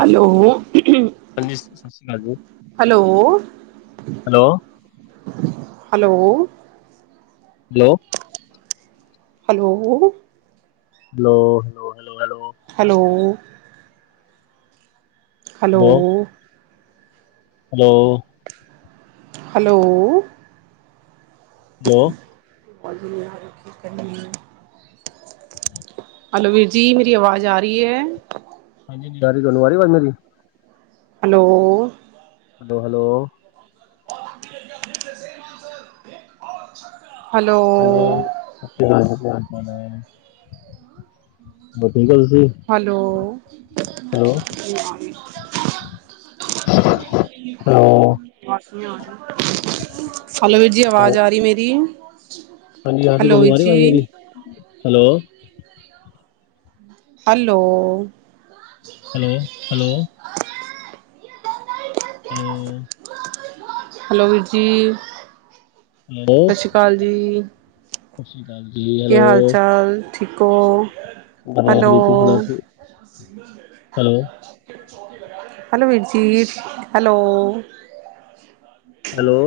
Hello. ਹਾਂਜੀ-ਸਤਿ ਸ਼੍ਰੀ ਅਕਾਲ ਜੀ। Hello hello hello. Hello. Hello hello hello. Hello hello. Hello hello hello ਹਲੋਓ ਲੋ [unintelligible] ਹੈਲੋ ਵੀਰ ਜੀ। ਮੇਰੀ ਆਵਾਜ਼ ਆ ਰਹੀ ਹੈ? ਹਾਂਜੀ ਹਾਂਜੀ ਆ ਰੀ ਤੁਹਾਨੂੰ ਆ ਰੀ ਆਵਾਜ ਮੇਰੀ? ਹੈਲੋ। ਹੈਲੋ-ਹੈਲੋ। [unintelligible] ਛ ਹਾਂਜੀ। ਸਤਿ ਸ਼੍ਰੀ ਅਕਾਲ ਜੀ, ਕੀ ਹਾਲ- ਚਾਲ ਹੈ? ਹੋਰ ਠੀਕ ਓ ਤੁਸੀਂ? ਹੈਲੋ- [unintelligible] ਹੈਲੋ [unintelligible] ਹੈਲੋ-ਵੀਰ ਜੀ ਆਵਾਜ਼ ਆ ਰੀ ਮੇਰੀ? ਹਾਂਜੀ-ਹਾਂਜੀ। ਹੈਲੋ ਤੁਹਾਨੂੰ ਵੀਰ ਆ ਰੀ ਜੀ ਆਵਾਜ਼ ਮੇਰੀ? Hello hello. ਹੈਲੋ-ਹੈਲੋ। ਹੈਲੋ ਓ। ਹੈਲੋ, ਵੀਰ ਜੀ ਸਤਿ ਹੈਲੋ ਸ਼੍ਰੀ ਅਕਾਲ ਜੀ। ਸਤਿ ਸ਼੍ਰੀ ਅਕਾਲ ਜੀ। ਹੈਲੋ ਕੀ ਹਾਲ- ਚਾਲ, ਠੀਕ ਹੋ? ਵਧੀਆ ਹੈਲੋ। ਜੀ ਤੁਸੀਂ ਸੁਣਾਓ ਠੀਕ ਹੈਲੋ ਹੈਲੋ। ਵੀਰ ਜੀ ਹੈਲੋ। ਹੈਲੋ।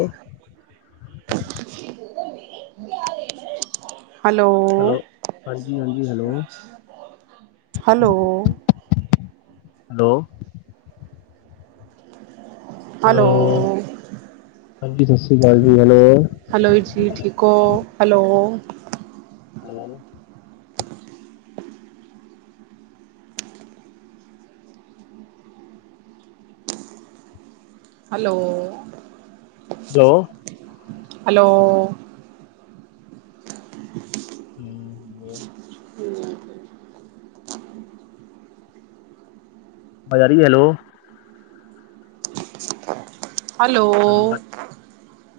ਹੈਲੋ। ਹੈਲੋ, ਹਾਂਜੀ-ਹਾਂਜੀ। ਹੈਲੋ। Hello hello. ਹੈਲੋ। ਹਾਂਜੀ ਸਤਿ ਸ਼੍ਰੀ ਅਕਾਲ ਜੀ ਹੈਲੋ ਹੈਲੋ, ਵੀਰ ਜੀ, ਠੀਕ ਹੋ? ਹੈਲੋ। ਹਾਂ ਹੈਲੋ ਹੈਲੋ-ਹੈਲੋ। [unintelligible] ਹਮ ਹਮ ਆਵਾਜ਼ ਆ ਰਹੀ ਹੈ, ਹੈਲੋ। [unintelligible] ਹੈਲੋ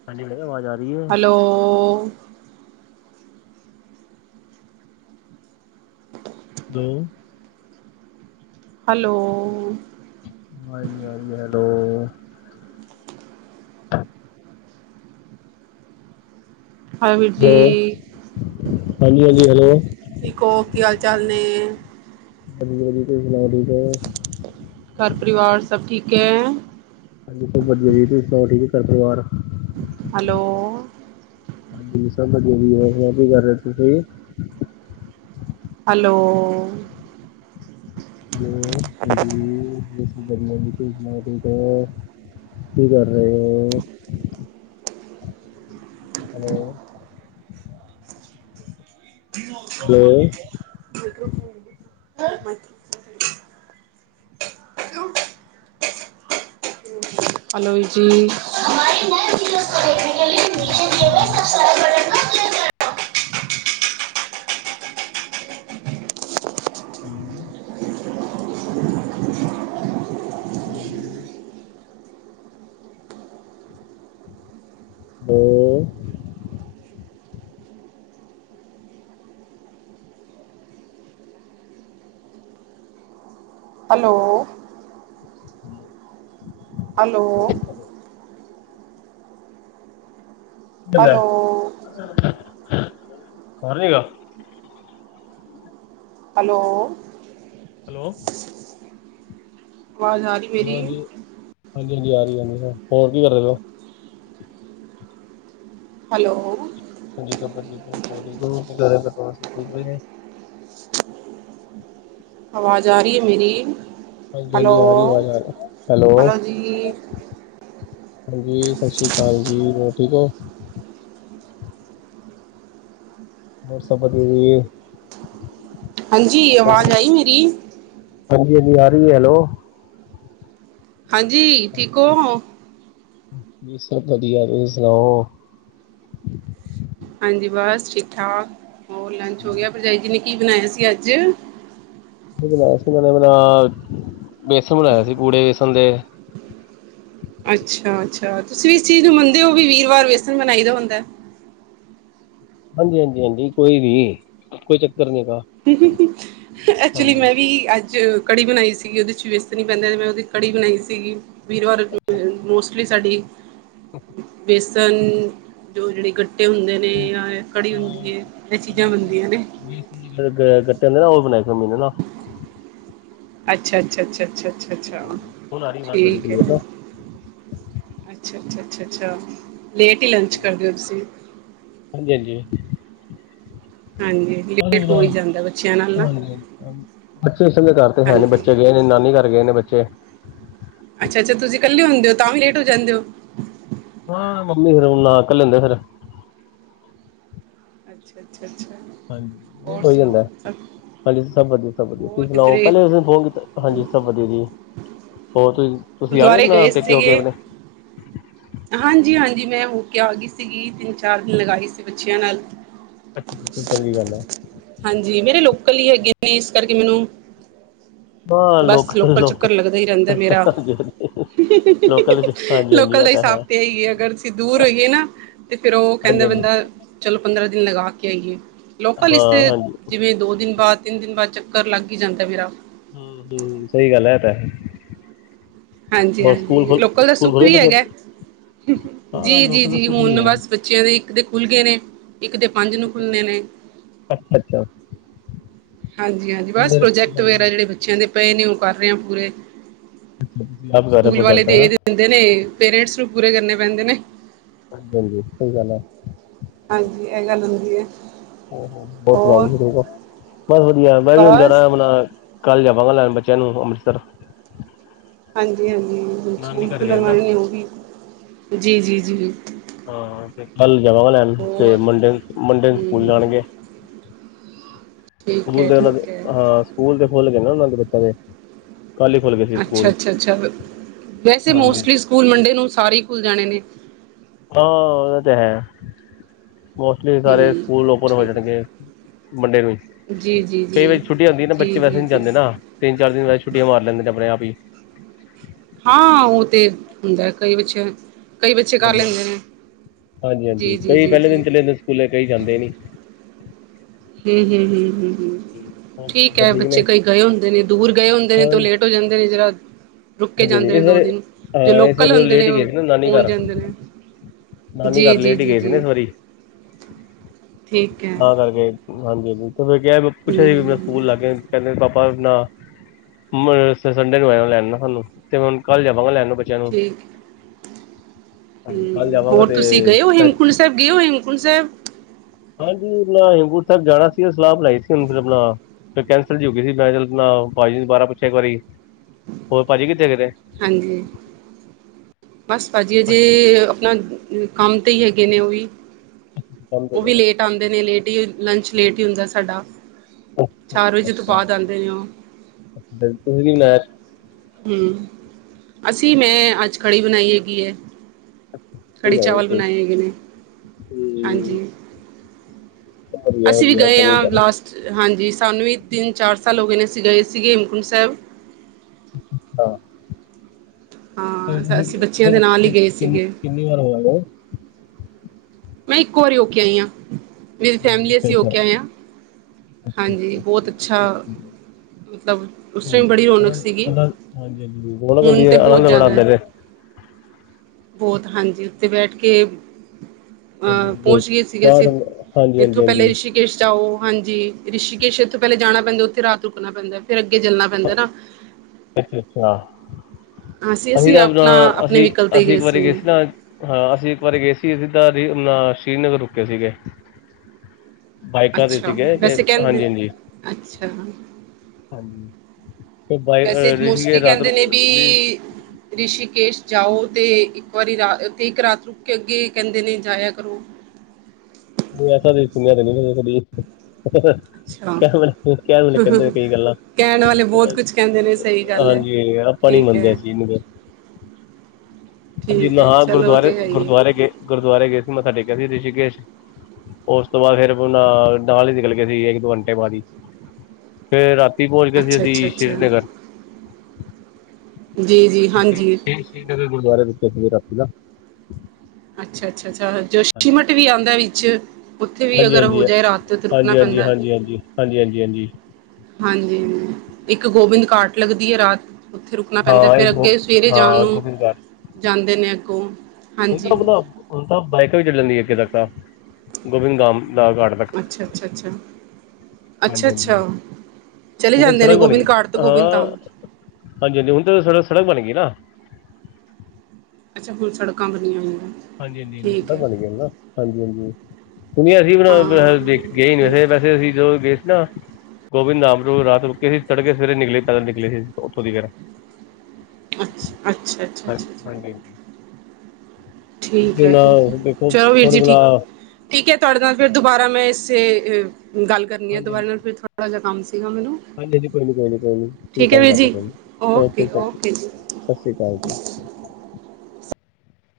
ਹਾਂਜੀ, ਮੈਂ ਕਿਹਾ ਆਵਾਜ ਆ ਰਹੀ ਹੈ। ਹੈਲੋ। ਦੋ। ਹੈਲੋ। ਆਵਾ ਨਹੀਂ ਆ ਰਹੀ, ਹੈਲੋ। [unintelligible] ਹਾਂ, ਵੀਰ ਦੋ ਜੀ। ਹਾਂਜੀ ਹਾਂਜੀ ਹੈਲੋ। ਠੀਕ ਹੋ, ਕੀ ਹਾਲ- ਚਾਲ ਨੇ? [unintelligible] ਘਰ ਪਰਿਵਾਰ, ਸਭ ਠੀਕ ਹੈ? ਹਾਂਜੀ ਜੀ ਸਭ ਵਧੀਆ ਜੀ, ਤੁਸੀਂ ਸੁਣਾਓ, ਠੀਕ ਹੈ ਘਰ ਪਰਿਵਾਰ? ਹੈਲੋ। ਹਾਂਜੀ ਸਭ ਵਧੀਆ, [inaudible] ਵੀ ਵੀ ਕਰ ਰਹੇ ਤੁਸੀਂ। ਹੈਲੋ। ਹੈਲੋ, ਹਾਂਜੀ। ਬਸ ਵਧੀਆ ਜੀ ਤੁਸੀਂ ਸੁਣਾਓ ਠੀਕ ਹੋ, ਕੀ ਕਰ ਰਹੇ ਹੋ? ਹੈਲੋ। ਹੈਲੋ। [unintelligible] [unintelligible] [unintelligible] ਹਾਲੋ ਜੀ [unintelligible] hello. Hello. [unintelligible] Hello. Hello. Hello. Hello [inaudible] hello. Hello ਵਾਜ਼ ਆ ਰੀ [unintelligible] ਹਾਂਜੀ, ਹਾਂਜੀ, ਹਾਂਜੀ ਆ ਰੀ ਜਾਂਦੀ ਫ ਹੋਰ ਕੀ ਕਰਦੇ ਹੈਲੋ ਜੀ ਸਬ ਬਦੀਆ ਠੀਕ [unintelligible] ਆਵਾਜ਼ ਆ ਰੀ ਆ ਮੇਰੀ? ਹਾਂਜੀ, ਹੈਲੋ ਹਾਂਜੀ ਆ ਰੀ ਆ ਰੀ ਆ ਹੈਲੋ। ਹਾਂਜੀ ਸ ਸ੍ਰੀ ਕਾਲ ਜੀ, ਹੋਰ ਠੀਕ ਓ? ਹੋਰ ਸਬ ਬਦੀਆ ਜੀ? ਹਾਂਜੀ ਹਾਂਜੀ ਅਵਾਜ਼ ਆਈ ਮੇਰੀ? ਹਾਂਜੀ, ਹਾਂਜੀ ਆ ਰੀ ਆ ਹੈਲੋ। ਹਾਂਜੀ, ਠੀਕ ਓ ਵਦੀਆ, ਤੁਸੀਂ ਸੁਣਾਓ? ਹਾਂਜੀ ਬਸ ਠੀਕ ਠਾਕ, ਹੋਰ ਲੰਚ ਹੋ ਗੇਆ ਭਰਜਾਈ ਜੀ ਨੇ ਕੀ ਬਨਾਏਆ ਸੀ ਆੱਜ? ਕੀ ਬਨਾਏਆ ਸੀ ਐਨਾਂ ਨੇ ਅਪਨਾ, ਬੇਸਣ ਬਣਾਆ ਸੀ ਪੂੜੇ ਵੇਸਨ ਦੇ ਅੱਛਾ, ਅੱਛਾ ਤੁਸੀਂ ਵੀ ਇਸ ਚੀਜ ਨੂੰ ਮੰਨਦੇ ਓ ਕੀ, ਵੀਰਵਾਰ ਵੇਸਨ ਬਨਾਈ ਦਾ ਹੁੰਦੈ? ਹਾਂਜੀ, ਹਾਂਜੀ, ਹਾਂਜੀ ਕੋਈ ਵੀ ਕੋਈ ਚੱਕਰ ਨਈ ਹੈਗਾ। ਐਚੁਲੀ ਹਾਂਜੀ ਮੈਂ ਵੀ ਆੱਜ ਕੜੀ ਬਨਾਈ ਸੀਗੀ ਓਦੇ ਚ ਵ ਵੇਸਨ ਈ ਪੈਂਦੈ, ਮੈਂ ਓਦੀ ਕੜੀ ਬਨਾਈ ਸੀਗੀ ਵੀਰਵਾਰ ਅ ਸਾਡੀ, ਵੇਸਨ ਜੋ ਜੇੜੇ ਗੱਟੇ ਹੁੰਦੇ ਨੇ। ਜਾਂ ਕੜੀ ਹੁੰਦੀ ਹਾਂ ਏ ਏ ਚੀਜਾ ਬਨਦੀਆਂ ਨੇ। [unintelligible] ਗੱਟੇ ਹੁੰਦੇ ਨਾ ਓ, ਬਨਾਏ ਸੀ ਮਮੀ ਨੇ ਨਾ। ਅੱਛਾ, ਅੱਛਾ, ਅੱਛਾ ਅੱਛਾ, ਅੱਛਾ ਅੱਛਾ ਹੁਣ ਆ ਰਹੀ ਆਵਾਜ਼ ਤੁਹਾਡੀ ਠੀਕ ਐ। ਕਲੀਅਰ ਨਾ ਅੱਛਾ, ਅੱਛਾ, ਅੱਛਾ, ਅੱਛਾ ਲੇਟ ਈ ਲੰਚ ਕਰਦੇ ਓ ਤੁਸੀਂ ਹਾਂਜੀ, ਹਾਂਜੀ। ਹਾਂਜੀ ਲੇਟ ਹੋ ਹੀ ਜਾਂਦਾ ਬੱਚਿਆਂ ਨਾਲ ਨਾ [unintelligible] ਬੱਚੇ ਇਸ ਸਮੇ ਘਾਰ ਤੇ ਹੈ ਨੀ, ਹਾਂਜੀ ਬੱਚੇ ਗਏ ਨ ਨਾਨੀ ਘਾਰ ਗਏ ਨੇ ਬੱਚੇ। ਅੱਛਾ, ਅੱਛਾ ਤੁਸੀ ਕੱਲੇ ਹੁੰਦੇ ਓ ਤਾਂ ਵੀ ਲੇਟ ਹੋ ਜਾਂਦੇ ਓ? ਹਾਂ, [unintelligible] ਅੱਛਾ, ਅੱਛਾ, ਅੱਛਾ। ਹਾਂਜੀ ਹੋਰ ਲੇਟ ਹੋ ਸੁਣਾਓ ਜਾਂਦੈ ਸਭ ਹਾਂਜੀ--ਸਬ ਵਦੀਆ, ਸਬ ਵਦੀਆ, ਹੋਰ ਤੁਸੀਂ ਸਨਾਓ? ਕਿਧਰੇ ਪੈਲੇ ਤੁਸੀਂ ਫੋਨ ਕੀਤਾ ਹਾਂਜੀ ਸਬ ਵਦੀਆ ਜੀ। ਹੋਰ ਤੁਸੀਂ, ਤੁਸੀਂ ਆਗੇ ਗੁਰਦੁਆਰੇ ਗਏ [unintelligible] ਪੇਕੇ ਹੋਕੇ ਸੀਗੇ ਅਪਨੇ? ਹਾਂਜੀ, ਹਾਂਜੀ। ਮੈਂ ਹੋ ਕੇ ਆ ਗੀ ਸੀਗੀ ਤਿੰਨ ਚਾਰ ਦਿਨ ਲਗਾਈ ਸੀ ਬੱਚੇਆਂ ਨਾਲ ਅੱਛਾ ਬਿਲਕੁਲ ਚੰਗੀ ਗੱਲ ਐਉ। ਹਾਂਜੀ ਮੇਰੇ ਲੋਕਲ ਈ ਹੈਗੇ ਨੇ ਇਸ ਕਰਕੇ ਮੈਨੂੰ--ਨਉਦ ਬਸ, ਲੋਕਲ ਚੱਕਰ ਲੱਗਦਾ ਈ ਰੈਂਦੈ ਮੇਰਾ। ਹਾਂਜੀ ਹਾਂਜੀ ਲੋਕਲ ਚ ਹਾਂਜੀ ਹਾਂਜੀ ਲੋਕਲ ਇਹ ਦਾ ਤਾਂ ਹੈ ਹਿਸਾਬ ਤੇ ਐ ਈ ਐ, ਅਗਰ ਅਸੀ ਦੂਰ ਹੋਈਏ ਨਾ ਤੇ ਫੇਰ ਓ ਹਾਂਜੀ ਕੈਂਦੇ ਹਾਂਜੀ ਬੰਦਾ ਚਲੋ ਪੰਦਰਾਂ ਦਿਨ ਲਗਾ ਕੇ ਆਈਏ। ਲੋਕਲ ਹਾਂ ਇਸਤੇ ਹਾਂਜੀ ਜਿਵੇਂ ਦੋ ਦਿਨ ਬਾਦ। ਤਿੰਨ ਦਿਨ ਬਾਦ ਚੱਕਰ ਲੱਗ ਈ ਜਾਂਦੈ ਮੇਰਾ। ਹੂੰ ਹੂੰ, ਸਈ ਗੱਲ ਐ। ਐ ਤਾ ਹੈ। ਹਾਂਜੀ, ਹੋਰ ਸਕੂਲ ਹਾਂਜੀ ਖੁੱਲ ਲੋਕਲ ਦਾ ਸਕੂਲ ਸੁੱਖ ਖੁੱਲ ਗਏ ਵੀ ਬੱਚਿਆਂ ਦੇ ਹੈਗੈ। ਜੀ, ਹਾਂ ਜੀ, ਲੋਕਲ ਜੀ ਸੁੱਖ ਵੀ ਹੁਨ ਹੈ। ਬਸ ਬੱਚੇਆਂ ਦੇ ਇੱਕ ਦੇ ਖੁੱਲ੍ਹ ਗਏ ਨੇ। ਇੱਕ ਦੇ ਪੰਜ ਨੂੰ ਖੁੱਲਨੇ ਨੇ। ਅੱਛ, ਅੱਛ। ਹਾਂਜੀ, ਹਾਂਜੀ ਬਸ ਪ੍ਰੋਜੈਕਟ ਵਗੈਰਾ ਜੇੜੇ ਬੱਚੇਆਂ ਦੇ ਪਏ ਨੇ ਓ ਕਰ ਰਏ ਆਂ ਪੂਰੇ। ਤੁਸੀਂ ਆਪ ਕਰ ਰਹੇ ਸੂਕੂਲ ਵਾਲੇ ਪ੍ਰੋਜੈਕਟ ਹੈ ਦੇ ਦਿੰਦੇ ਨੇ, ਪੇਰੇਂਟਸ ਨੂੰ ਪੂਰੇ ਕਰਨੇ ਪੈਂਦੇ ਨੇ। ਹਾਂਜੀ-ਹਾਂਜੀ, ਸਹੀ ਗੱਲ ਹੈ। ਹਾਂਜੀ, ਇਹ ਗੱਲ ਹੁੰਦੀ ਹੈ। [unintelligible] ਬਸ ਹੋਰ ਵਧੀਆ, ਮੈਂ ਵੀ ਹੁਣ ਬਸ ਜਾਣਾ। ਆਪਣਾ ਕੱਲ ਜਾਵਾਂਗਾ, ਲੈਣ ਬੱਚਿਆਂ ਨੂੰ, ਅੰਮ੍ਰਿਤਸਰ। ਹਾਂਜੀ-ਹਾਂਜੀ। ਨਾਨੀ ਘਰ ਬਿਲਕੁਲ ਗਏ ਨਾ ਲਵਾਣੀ ਉਹ ਵੀ ਜੀ -ਜੀ, ਜੀ। ਹਾਂ, ਤੇ ਕੱਲ ਜਾਵਾਂਗਾ ਲੈਣ ਤੇ ਹੋਰ ਮੰਡੇ-ਮੰਡੇ ਨੂੰ ਸਕੂਲ ਹਮ ਜਾਣਗੇ। [unintelligible] ਸਕੂਲ ਹੈ ਦੇ ਉਹਨਾਂ ਦੇ ਠੀਕ ਹੈ ਹਾਂ ਸਕੂਲ ਤੇ ਖੁੱਲ ਗਏ ਨੇ, ਉਹਨਾਂ ਦੇ ਬੱਚਿਆਂ ਦੇ ਕੱਲ ਹੀ ਖੁੱਲ ਗਏ ਸੀ ਸਕੂਲ ਅੱਛਾ-ਅੱਛਾ, ਅੱਛਾ ਵੈਸੇ ਹਾਂਜੀ ਮੋਸਟਲੀ ਸਕੂਲ ਮੰਡੇ ਨੂੰ ਸਾਰੇ ਹੀ ਖੁੱਲ ਜਾਣੇ ਨੇ। ਹਾਂ, ਉਹ ਤੇ ਹੈ। ਮੋਸਟਲੀ, ਸਾਰੇ ਹਮ ਸਕੂਲ ਓਪਨ ਹੋ ਠੀਕ ਜਾਣਗੇ ਮੰਡੇ ਨੂੰ। ਜੀ ਜੀ ਕਈ ਜੀ ਵਾਰੀ ਛੁੱਟੀ ਹੁੰਦੀ ਨਾ, ਬੱਚੇ ਜੀ ਵੈਸੇ ਜੀ ਨੀ ਜੀ ਜਾਂਦੇ ਨਾ ਤਿੰਨ- ਚਾਰ ਦਿਨ ਵੈਸੇ ਛੁੱਟੀਆਂ ਮਾਰ ਲੈਂਦੇ ਨੇ, ਆਪਣੇ ਆਪ ਹੀ। ਹਾਂ, ਉਹ ਤੇ ਹੁੰਦਾ ਕਈ ਬੱਚਿਆਂ ਹਾਂਜੀ-ਹਾਂਜੀ, ਹਾਂਜੀ-ਹਾਂਜੀ ਜੀ ਜੀ ਕਈ ਜੀ ਪਹਿਲੇ ਜੀ ਦਿਨ ਚਲੇ ਜਾਂਦੇ, ਸਕੂਲੇ ਕਈ ਜਾਂਦੇ ਨੀ। ਹਮ-ਹਮ, ਹਮ-ਹਮ, ਹਮ। ਹੋਰ ਠੀਕ ਹੈ, ਸਭ ਨੇ ਬੱਚੇ ਕਈ ਗਏ ਹੁੰਦੇ ਨੇ, ਦੂਰ ਗਏ ਹੁੰਦੇ ਨੇ ਹਾਂ ਤੇ ਉਹ ਲੇਟ ਹੋ ਹਾਂਜੀ ਜਾਂਦੇ ਨੇ ਜਿਹੜਾ ਰੁਕ ਕੇ ਹਾਂਜੀ ਜਾਂਦੇ ਨੇ ਇਸ ਦੋ ਵਾਰੀ ਦਿਨ, ਜੋ ਹਾਂ ਇਸ ਲੋਕਲ ਵਾਰੀ ਥੋੜਾ ਹੁੰਦੇ ਨੇ, ਲੇਟ ਹੀ ਉਹ ਗਏ ਸੀ ਨਾ ਨਾਨੀ ਪਹੁੰਚ ਘਰ ਜਾਂਦੇ ਨੇ। ਨਾਨੀ ਘਰ ਜੀ-ਜੀ, ਲੇਟ ਹੀ ਗਏ ਸੀ ਨਾ ਜੀ-ਜੀ ਇਸ ਵਾਰੀ ਠੀਕ ਹੈ। ਹਾਂਜੀ-ਹਾਂਜੀ ਤੇ ਫਿਰ ਕਿਹਾ ਸੀ ਮੈਂ, ਪੁੱਛਿਆ ਸੀ ਵੀ ਮੈਂ। ਹਮ ਸਕੂਲ ਲੱਗੇ ਨੇ। ਕਹਿੰਦੇ ਨੇ ਪਾਪਾ ਨਾ ਮੈਂ ਸ ਸੰਡੇ ਨੂੰ ਆ ਜਾਓ ਲੈਣ ਸਾਨੂੰ। ਤੇ ਹੁਣ ਕੱਲ ਜਾਵਾਂਗਾ, ਲੈਣ ਨੂੰ ਬੱਚ ਠੀਕ। ਹਾਂਜੀ ਕੱਲ ਹਮ, ਜਾਵਾਂਗਾ ਹੋਰ ਤੇ ਤੁਸੀਂ ਗਏ ਹੋ ਸ਼ਾਇਦ ਹੇਮਕੁੰਟ ਸਾਹਿਬ, ਗਏ ਹੋ ਹੇਮਕੁੰਟ ਸਾਹਿਬ? ਹਾਂਜੀ, ਆਪਣਾ ਹੇਮਕੁੰਟ ਸਾਹਿਬ ਜਾਣਾ ਸੀ, ਅਸੀਂ ਸਲਾਹ ਬਣਾਈ ਸੀ। ਹੁਣ ਫਿਰ ਆਪਣਾ ਫਿਰ ਕੈਂਸਲ ਜੀ ਹੋਗੀ ਸੀ। ਮੈਂ ਚੱਲ ਆਪਣਾ ਪਾਜੀ ਨੂੰ ਦੁਬਾਰਾ ਪੁੱਛਿਆ ਇੱਕ ਵਾਰੀ ਪਾਜੀ, ਕਿੱਥੇ ਗਏ ਦੇ? ਹਾਂਜੀ। ਬੱਸ, ਭਾਜੀ ਅਜੇ ਆਪਣਾ ਕੰਮ ਤੇ ਹੀ ਹੈਗੇ ਨੇ ਉਹ ਵੀ ਕੰਮ ਤੇ ਉਹ ਗਏ ਵੀ ਲੇਟ ਆਉਂਦੇ ਨੇ, ਲੇਟ ਹੀ ਲੰਚ, ਲੇਟ ਹੀ ਹੁੰਦਾ ਸਾਡਾ। ਚਾਰ ਵਜੇ ਤੋਂ ਬਾਅਦ ਆਉਂਦੇ ਨੇ, ਉਹ। ਫੇਰ, ਤੁਸੀਂ ਵੀ ਮੈਚ ਹਮ, ਅਸੀਂ ਮੈਂ ਅੱਜ ਕੜੀ ਬਣਾਈ ਹੈਗੀ ਹੈ। ਖਿਚੜੀ ਕੜੀ ਬਣਾਈ ਚਾਵਲ, ਸੀ ਬਣਾਏ ਹੈਗੇ ਨੇ। ਹਾਂਜੀ। ਹੂੰ ਵਧੀਆ ਅਸੀਂ ਵੀ ਵਧੀਆ ਗਏ ਚੰਗੀ ਹਾਂ, ਗੱਲ ਲਾਸਟ ਹਾਂਜੀ ਸਾਨੂੰ ਵੀ ਤਿੰਨ ਚਾਰ ਸਾਲ ਹੋ ਗਏ ਨੇ ਅਸੀਂ ਗਏ ਸੀਗੇ ਹੇਮਕੁੰਟ ਸਾਹਿਬ। ਹਾਂ। ਹਾਂ ਅਸੀਂ ਬੱਚਿਆਂ ਦੇ ਨਾਲ ਹੀ ਗਏ ਸੀਗੇ ਸ਼ਨੀ [inaudible] ਵਾਰ ਹੋਇਆ। ਮੈਂ ਇੱਕ ਵਾਰੀ ਹੋ ਕੇ ਆਈ ਹਾਂ, ਮੇਰੀ ਹੂੰ, ਫੈਮਿਲੀ ਅੱਛਾ ਅਸੀਂ ਅੱਛਾ ਹੋਕੇ ਅੱਛਾ ਆਏ ਹਾਂ। ਅੱਛਾ ਹਾਂਜੀ, ਠੀਕ ਬਹੁਤ ਹੈ, ਅੱਛਾ, ਠੀਕ ਹੈ। ਮਤਲਬ ਉਸ ਟਾਈਮ ਬੜੀ ਰੌਣਕ ਸੀਗੀ। ਹਾਂਜੀ-ਹਾਂਜੀ, ਬਹੁਤ ਹੁਣ ਤਾਂ ਵਧੀਆ ਬਹੁਤ ਆਨੰਦ ਜ਼ਿਆਦਾ ਬੜਾਉਂਦੇ ਹੈ ਨੇ। ਬਹੁਤ। ਹਾਂਜੀ, ਉੱਤੇ ਬੈਠ ਕੇ ਹਾ ਹਾਂਜੀ ਪਹੁੰਚ ਗਏ ਸੀਗੇ ਅਸੀਂ, ਬਾਹਰ ਹਾਂਜੀ ਹਾਂਜੀ ਇੱਥੋਂ ਪਹਿਲੇ ਹਾਂਜੀ ਰਿਸ਼ੀ ਕੇਸ਼ ਜਾਓ। ਹਾਂਜੀ, ਰਿਸ਼ੀਕੇਸ਼ ਇੱਥੋਂ ਪਹਿਲੇ ਜਾਣਾ ਪੈਂਦਾ, ਉੱਥੇ ਰਾਤ ਰੁੱਕਣਾ ਪੈਂਦਾ, ਫੇਰ ਅੱਗੇ ਚੱਲਣਾ ਪੈਂਦਾ ਨਾ। ਅੱਛਾ, ਅੱਛਾ, ਅਸੀਂ ਅਸੀ ਅਸੀਂ ਨਾਂ ਅਪਨਾ ਆਪਣਾ ਆਪਣੇ ਅਸੀ, ਵਹੀਕਲ 'ਤੇ ਅਸੀ ਇੱਕ ਵਾਰੀ ਗਏ ਸੀ ਨਾ ਹਾਂ। ਅਸੀਂ ਇੱਕ ਵਾਰੀ ਗਏ ਸੀ ਸਿੱਦਾ ਦਾ ਰੀ, ਅਪਨਾ ਸ਼੍ਰੀਨਗਰ ਰੁਕੇੇ ਸੀਗੇ। ਬਾਈਕਾਂ 'ਤੇ ਅੱਛਾ, ਸੀਗੇ ਅਤੇ ਵੈਸੇ ਹਾਂਜੀ ਕਹਿੰਦੇ। ਹਾਂਜੀ ਅੱਛਾ। ਹਾਂਜੀ ਅਤੇ ਬਾਈ ਵੈਸੇ, ਮੋਸਟਲੀ ਰਿਸ਼ੀਕੇਸ਼ ਰਾਤ ਕਹਿੰਦੇ ਨੇ ਵੀ ਰਿਸ਼ੀਕੇਸ਼ ਜਾਓ, ਤੇ ਇੱਕ ਵਾਰੀ ਰਾ ਤੇ ਇੱਕ ਰਾਤ ਰੁਕ ਕੇ, ਅੱਗੇ ਕਹਿੰਦੇ ਨੇ ਜਾਇਆ ਕਰੋ। ਵੋ ਐਸਾ ਤੇ ਸੁਣਿਆ ਤੇ ਨਹੀਂ ਨ ਕਦੀ, ਹ-ਹ-ਹ। ਅੱਛਾ ਕਹਿ ਵੇਲੇ, ਕਹਿ ਵੇਲੇ, ਕਹਿੰਦੇ ਨੇ ਕਈ ਗੱਲਾਂ। ਕਹਿਣ ਵਾਲੇ ਬਹੁਤ ਕੁਝ ਕਹਿੰਦੇ ਨੇ, ਸਹੀ ਗੱਲ ਹੈ। ਹਾਂਜੀ ਠੀਕ ਹੈ। [unintelligible] ਅਸੀ ਠੀਕ ਹੈ ਨਹਾ ਚਲੋ ਉਹ ਗੁਰਦੁਆਰੇ, ਤੇ ਹੈ ਹੀ ਹੈ ਗੁਰਦੁਆਰੇ ਗਏ, ਗੁਰਦੁਆਰੇ ਗਏ ਸੀ, ਮੱਥਾ ਟੇਕਿਆ ਸੀ ਰਿਸ਼ੀਕੇਸ਼। ਉਸ ਤੋਂ ਬਾਅਦ, ਫੇਰ ਆਪਣਾ ਬਾਹਰ ਹੀ ਨਿਕਲ ਗਏ ਸੀ, ਇੱਕ ਦੋ ਘੰਟੇ ਬਾਅਦ ਹੀ। ਫੇਰ ਰਾਤੀ ਪੋਂਚ ਗਏ ਸੀ ਅੱਛਾ ਅੱਛਾ ਅਸੀ, ਅੱਛਾ ਸੀ਼ਰੀਨਗਰ। ਜੀ, ਜੀ। ਤੇ ਸ੍ਰੀ਼, ਹਾਂਜੀ ਸ੍ਰੀ਼, ਸ੍ਰੀ ਨਗਰ ਗੁਰਦੁਆਰੇ ਰੁੱਕੇ ਸੀਗੇ ਰਾਤੀ ਨਾ। ਅੱਛਾ, ਅੱਛਾ, ਅੱਛਾ ਜੋਸ਼ੀਮਟ ਵੀ ਆਂਦੈ ਵਿੱਚ। ਉੱਥੇ ਵੀ ਹਾਂਜੀ ਹਾਂਜੀ ਅਗਰ ਹੋ ਜਾਏ ਰਾਤ ਤੇ ਉੱਥੇ ਰੁੱਕਨਾ ਹਾਂਜੀ ਹਾਂਜੀ ਹਾਂਜੀ ਹਾਂਜੀ ਪੈਂਦੈ। ਹਾਂਜੀ ਹਾਂਜੀ, ਹਾਂਜੀ, ਹਾਂਜੀ। ਹਾਂਜੀ। ਇੱਕ ਗੋਬਿੰਦ ਘਾਟ ਲੰਗਦੀ ਏ ਰਾਤ। ਉੱਥੇ ਰੁੱਕਨਾ ਪੈਂਦੈ, ਹਾਂ ਇਹ ਫੇਰ ਗੋ ਅੱਗੇ ਸਵੇਰੇ ਜਾਨ ਹਾਂ ਨੂੰ, ਗੋਬਿੰਦ ਜਾਂਦੇ ਨੇ ਅੱਗੋਂ। ਹੁਨ ਹਾਂਜੀ ਤਾਂ ਅਪਨਾ, ਹੁਨ ਤਾਂ ਬਾਈਕਾਂ ਵੀ ਚੱਲੀ ਜਾਂਦੀ ਆਂ, ਅੱਗੇ ਤੱਕਨ ਗੋਬਿੰਦ ਧਾਮ ਦਾ ਗਾੜ੍ਹ। ਅੱਛਾ, ਅੱਛਾ, ਅੱਛਾ। ਹਾਂਜੀ ਅੱਛਾ, ਹਾਂਜੀ ਅੱਛਾ ਚਲੇ ਹੁਣ ਤਾਂ ਜਾਂਦੇ ਨੇ ਸੜਕ ਬਣ ਗਈ ਗੋਬਿੰਦ ਘਾਟ ਤੋਂ ਗੋਬਿੰਦ ਹਾਂ ਧਾਮ? ਹਾਂਜੀ, ਹਾਂਜੀ ਹੁਨ ਤੇ ਸ ਸੜਕ ਬਨ ਗਈ ਨਾ। ਅੱਛਾ, ਹੁਨ ਸੜਕਾਂ ਬਨੀਆਂ ਹੋਈਆਂ। ਹਾਂਜੀ, ਹਾਂਜੀ, ਹਾਂਜੀ ਠੀਕ ਹੈ [unintelligible] ਹਾਂਜੀ-ਹਾਂਜੀ। ਸੁਨੇਆ ਸੀ [unintelligible] ਹਾਂ ਵੈਸੇ, ਠੀਕ ਵੈਸੇ ਅਸੀਂ ਜਦੋਂ ਗਏ ਸੀ ਨਾ। ਗੋਬਿੰਦ ਧਾਮ ਨੂੰ ਰਾਤ ਰੁੱਕੇ ਸੀ, ਤੜਕੇ ਸਵੇਰੇ ਨਿਕਲੇ, ਪੈਦਲ ਨਿਕਲੇ ਸੀ, ਓਥੋਂ ਦੀ ਫੇਰ। ਅੱਛਾ, ਅੱਛਾ, ਅੱਛਾ, ਹਾਂਜੀ ਅੱਛਾ। ਹਾਂਜੀ ਠੀਕ ਐ, ਤੁਸੀਂ ਠੀਕ ਐ, ਹੁਣ ਦੇਖੋ ਚਲੋ ਵੀਰ ਥੋੜੇ ਜੀ ਬਲਾ ਠੀਕ। ਠੀਕ ਐ ਤੁਆੜੇ ਨਾਲ ਫਿਰ ਦੁਬਾਰਾ ਮੈਂ ਏਸੇ ਅ ਗੱਲ ਕਰਨੀ ਆ [unintelligible] ਹਾਂਜੀ ਥੋੜਾ ਜੇਆ ਕੰਮ ਸੀਗਾ ਮੈਨੂੰ। ਹਾਂਜੀ, ਹਾਂਜੀ ਕੋਈ ਨੀ, ਕੋਈ ਨੀ, ਕੋਈ ਨੀ ਤੁਸੀ ਠੀਕ ਹੈ ਕੰਮ ਵੀਰ ਕਰਲੋ ਜੀ ਕੋ ਨੀ, ਓਕੇ ਸਾ ਸ੍ਰੀ ਕਾਲ ਜੀ ਸਾਅ ਸ੍ਰੀ ਕਾਲ ਜੀ।